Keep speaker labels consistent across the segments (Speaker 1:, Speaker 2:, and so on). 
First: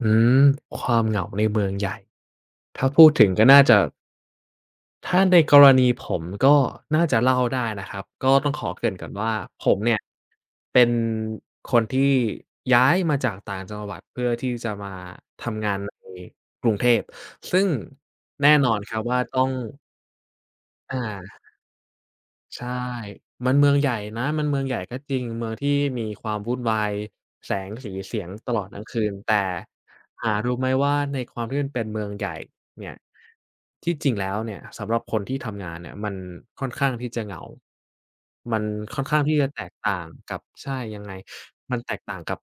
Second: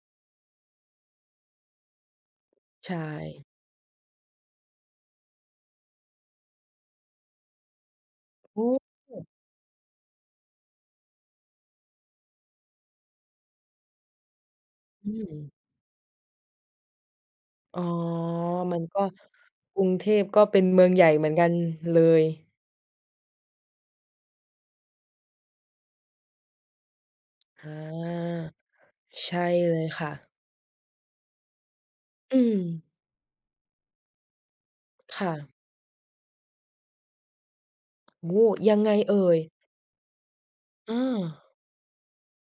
Speaker 1: อืม ความเหงาในเมืองใหญ่ ถ้า
Speaker 2: ใช
Speaker 1: พูดถึง
Speaker 2: ่
Speaker 1: ก็น่าจะ ถ้าในกรณีผม ก็น่าจะเล่าได้นะครับ ก็ต้อง
Speaker 2: โอ
Speaker 1: ขอ
Speaker 2: ้
Speaker 1: เกริ่นก่อ
Speaker 2: โ
Speaker 1: นว
Speaker 2: ฮ
Speaker 1: ่าผมเนี่ย เป็นคนที่ย้ายมาจากต่างจังหวัดเพื่อที่จะมา
Speaker 2: อื
Speaker 1: ท
Speaker 2: ม
Speaker 1: ำงานในกรุงเทพ ซึ่ง
Speaker 2: อ๋อ
Speaker 1: แน่นอ
Speaker 2: มั
Speaker 1: น
Speaker 2: น
Speaker 1: ค
Speaker 2: ก
Speaker 1: รั
Speaker 2: ็
Speaker 1: บว่า ต้อง
Speaker 2: กรุงเทพก็เป็นเมือง
Speaker 1: อ
Speaker 2: ใหญ่เหมือนกั
Speaker 1: า
Speaker 2: นเลย
Speaker 1: ใช่ มันเมืองใหญ่นะ มันเมืองใหญ่ก็จริง เมืองที่มีความวุ่นวายแส
Speaker 2: อ
Speaker 1: ง
Speaker 2: า
Speaker 1: สีเสียง ตลอดทั้งคืน
Speaker 2: ใช
Speaker 1: แต่
Speaker 2: ่เลยค่ะ
Speaker 1: หารู้ไม่ว่าในความที่มันเป็นเมืองใหญ่
Speaker 2: อื
Speaker 1: เน
Speaker 2: ม
Speaker 1: ี่ย ที่จริงแล้วเนี่ยสำหรับค
Speaker 2: ค
Speaker 1: น
Speaker 2: ่
Speaker 1: ที่ท
Speaker 2: ะ
Speaker 1: ำงานเนี่ยมันค่อนข้างที่จะเหงา
Speaker 2: โอ้!
Speaker 1: มัน
Speaker 2: ยังไง
Speaker 1: ค่อนข
Speaker 2: เอ
Speaker 1: ้าง
Speaker 2: ่
Speaker 1: ที่
Speaker 2: ย?
Speaker 1: จะแตกต่างกับ ใช่
Speaker 2: อ
Speaker 1: ยังไง
Speaker 2: า
Speaker 1: มันแตกต่างกับ...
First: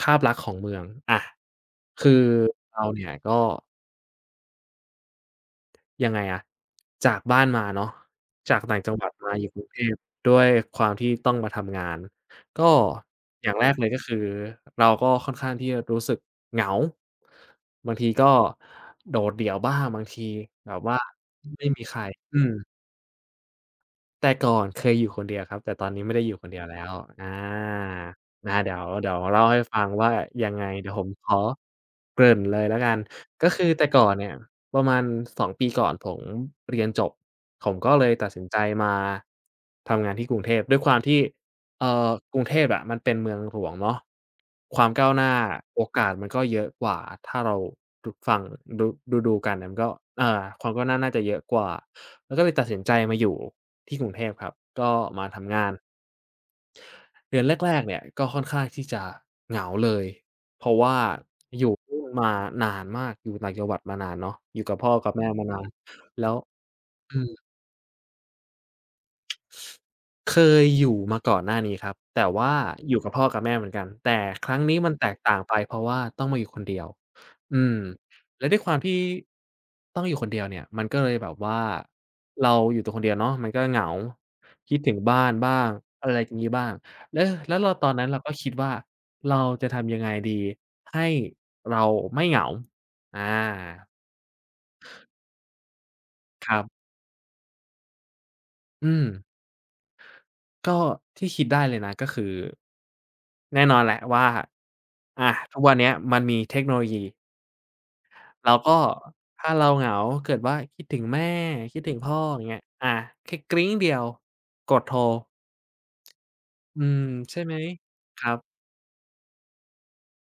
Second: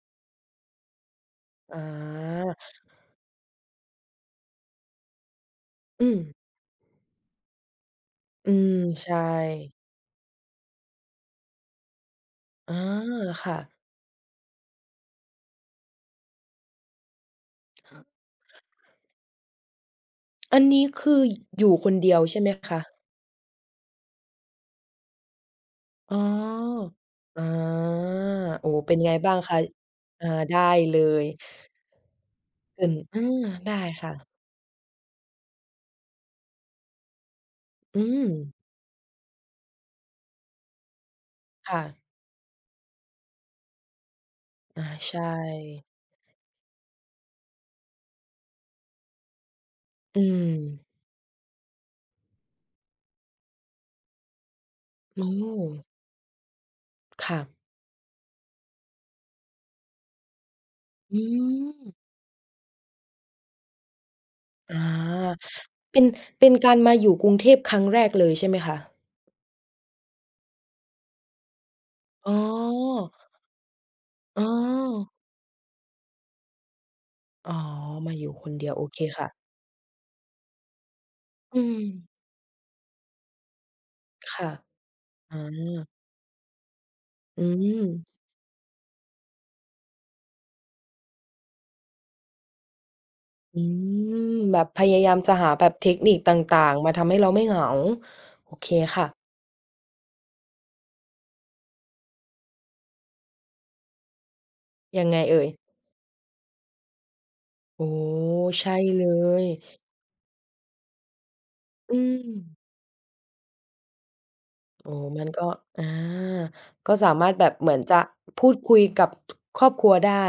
Speaker 1: ภาพลักษณ์ของเมือง อา
Speaker 2: อา
Speaker 1: คือเราเนี่ยก็
Speaker 2: อื
Speaker 1: ยังไง
Speaker 2: ม
Speaker 1: อะ จากบ้านมาเนาะ
Speaker 2: อื
Speaker 1: จาก
Speaker 2: ม
Speaker 1: ต่างจังหว
Speaker 2: ใ
Speaker 1: ั
Speaker 2: ช
Speaker 1: ด มาอยู่กรุง
Speaker 2: ่
Speaker 1: เทพ ด้วยความที่ต้องมาทำงาน ก็
Speaker 2: อ๋อ
Speaker 1: อ
Speaker 2: ค
Speaker 1: ย่า
Speaker 2: ่
Speaker 1: งแร
Speaker 2: ะ
Speaker 1: กเลยก็คือเราก็ค่อนข้างที่จะรู้สึกเหงา บางทีก็โดดเดี่ยวบ้าง บางที
Speaker 2: อัน
Speaker 1: แบ
Speaker 2: น
Speaker 1: บ
Speaker 2: ี้
Speaker 1: ว่า
Speaker 2: คือ
Speaker 1: ไม
Speaker 2: อย
Speaker 1: ่
Speaker 2: ู่
Speaker 1: มี
Speaker 2: ค
Speaker 1: ใค
Speaker 2: น
Speaker 1: ร
Speaker 2: เดียวใ
Speaker 1: อ
Speaker 2: ช
Speaker 1: ื
Speaker 2: ่ไหม
Speaker 1: ม
Speaker 2: คะ?
Speaker 1: แต่ก่อนเคยอยู่คนเดียวครับ แต่ตอนนี้ไ
Speaker 2: อ
Speaker 1: ม
Speaker 2: ๋
Speaker 1: ่
Speaker 2: อ
Speaker 1: ได้อยู่คนเดียวแล้ว อา
Speaker 2: อา
Speaker 1: นะ
Speaker 2: โอ
Speaker 1: เ
Speaker 2: ้
Speaker 1: ดี๋ยว
Speaker 2: เป็น
Speaker 1: เด
Speaker 2: ไ
Speaker 1: ี
Speaker 2: ง
Speaker 1: ๋ยว
Speaker 2: บ้า
Speaker 1: เ
Speaker 2: ง
Speaker 1: ล่า
Speaker 2: ค
Speaker 1: ใ
Speaker 2: ะ?
Speaker 1: ห้ฟังว่า
Speaker 2: อา
Speaker 1: ยั
Speaker 2: ได
Speaker 1: ง
Speaker 2: ้
Speaker 1: ไง เดี๋ย
Speaker 2: เล
Speaker 1: วผม
Speaker 2: ย
Speaker 1: ขอเกริ่นเลยแล
Speaker 2: เ
Speaker 1: ้
Speaker 2: ป
Speaker 1: ว
Speaker 2: ็
Speaker 1: ก
Speaker 2: น
Speaker 1: ัน
Speaker 2: อา
Speaker 1: ก็คื
Speaker 2: ได
Speaker 1: อ
Speaker 2: ้
Speaker 1: แต่ก
Speaker 2: ค
Speaker 1: ่อ
Speaker 2: ่
Speaker 1: น
Speaker 2: ะ
Speaker 1: เนี่ยประมาณ 2 ปีก่อน ผมเรียนจบ ผมก็
Speaker 2: อื
Speaker 1: เลยตัดสิน
Speaker 2: ม
Speaker 1: ใจมา ทำงานที่กรุงเทพ ด้วยความที่
Speaker 2: ค่
Speaker 1: เ
Speaker 2: ะ
Speaker 1: อ่อ กรุงเทพอะมันเป็นเมืองหลวงเนาะ ค
Speaker 2: อ
Speaker 1: วา
Speaker 2: า
Speaker 1: มก้า
Speaker 2: ใ
Speaker 1: ว
Speaker 2: ช
Speaker 1: หน
Speaker 2: ่
Speaker 1: ้า โอกาส มันก็เยอะกว่า ถ้าเราดู ฟัง ดู ดู ๆ กันเนี่ย มันก็
Speaker 2: อื
Speaker 1: อ่า ความก
Speaker 2: ม
Speaker 1: ้าวหน้าน่าจะเยอะกว่า ก็เลยตัดสินใจมาอยู่ที่กรุงเทพครับ ก็
Speaker 2: โอ
Speaker 1: ม
Speaker 2: ้
Speaker 1: าท
Speaker 2: โ
Speaker 1: ำงาน
Speaker 2: ฮ ค
Speaker 1: เดื
Speaker 2: ่
Speaker 1: อน
Speaker 2: ะ
Speaker 1: แรก ๆ เนี่ยก็ค่อนข้างที่จะเหงาเลย เพราะว่า
Speaker 2: อื
Speaker 1: อยู่เพ
Speaker 2: ม
Speaker 1: ิ่ง มานานมาก อยู่ต่างจังหวัดมานานเนาะ อยู่ก
Speaker 2: อ
Speaker 1: ับ
Speaker 2: า
Speaker 1: พ่อกับ แม่มานาน
Speaker 2: เป็น
Speaker 1: แล้ว
Speaker 2: เป็นการมาอยู
Speaker 1: อื
Speaker 2: ่กรุง
Speaker 1: ม
Speaker 2: เทพครั้งแรกเลยใช่ไหมคะ?
Speaker 1: เคยอยู่มาก่อนหน้านี้ครับ แต่
Speaker 2: อ๋อ
Speaker 1: ว่าอยู่กับพ่อกับแม่เหมือนกัน แต่
Speaker 2: อ๋อ
Speaker 1: ครั้งนี้มันแตกต่างไป เพราะว่าต้องมาอยู่คนเดียว
Speaker 2: อ
Speaker 1: อ
Speaker 2: ๋อ
Speaker 1: ืม
Speaker 2: มาอยู่
Speaker 1: แล
Speaker 2: ค
Speaker 1: ้ว
Speaker 2: น
Speaker 1: ด้ว
Speaker 2: เ
Speaker 1: ย
Speaker 2: ดี
Speaker 1: ค
Speaker 2: ย
Speaker 1: ว
Speaker 2: ว
Speaker 1: าม
Speaker 2: โอ
Speaker 1: ที
Speaker 2: เค
Speaker 1: ่
Speaker 2: ค่ะ
Speaker 1: ต้องอยู่คนเดียวเนี่ย มันก็เลยแบบว่
Speaker 2: อื
Speaker 1: า
Speaker 2: ม
Speaker 1: เราอยู่ตัวคนเดียวเนาะ มันก็เหงา
Speaker 2: ค่ะ
Speaker 1: คิดถึงบ้า
Speaker 2: อ
Speaker 1: น
Speaker 2: ๋
Speaker 1: บ้าง
Speaker 2: อ
Speaker 1: อะไรอย่างงี้บ้าง แล้ว
Speaker 2: อื
Speaker 1: แล้วเราตอนนั
Speaker 2: ม
Speaker 1: ้นเราก็คิดว่า "เราจะทำยังไงดีให้เราไม่เหงา?" อา
Speaker 2: อืม แบบพยายามจะหาแบบเทคนิคต
Speaker 1: คร
Speaker 2: ่
Speaker 1: ั
Speaker 2: า
Speaker 1: บ
Speaker 2: ง ๆ มาทำให้เราไม่เหงา โอเค
Speaker 1: อื
Speaker 2: ค่
Speaker 1: ม
Speaker 2: ะ
Speaker 1: ก็ที่คิดได้เลยนะ ก็คือ แน่นอนแหละว่า
Speaker 2: ยังไง
Speaker 1: อา
Speaker 2: เอ่ย?
Speaker 1: ทุกวันเนี้ยมันมีเทคโนโลยี
Speaker 2: อ๋อ
Speaker 1: เรา
Speaker 2: ใช
Speaker 1: ก็
Speaker 2: ่เล
Speaker 1: ถ
Speaker 2: ย
Speaker 1: ้าเราเหงาเกิดว่าคิดถึงแม่ คิดถึ
Speaker 2: อื
Speaker 1: งพ่ออย่างเ
Speaker 2: ม
Speaker 1: งี้ย อา แค่กริ๊งเดียว กดโ
Speaker 2: อ
Speaker 1: ท
Speaker 2: ๋อ
Speaker 1: ร
Speaker 2: มันก็ อา
Speaker 1: อื
Speaker 2: ก็
Speaker 1: ม
Speaker 2: สามาร
Speaker 1: ใช
Speaker 2: ถ
Speaker 1: ่
Speaker 2: แบ
Speaker 1: ไห
Speaker 2: บ
Speaker 1: ม
Speaker 2: เหมือนจะ
Speaker 1: ครั
Speaker 2: พ
Speaker 1: บ
Speaker 2: ูดคุยกับ ครอบครัวได้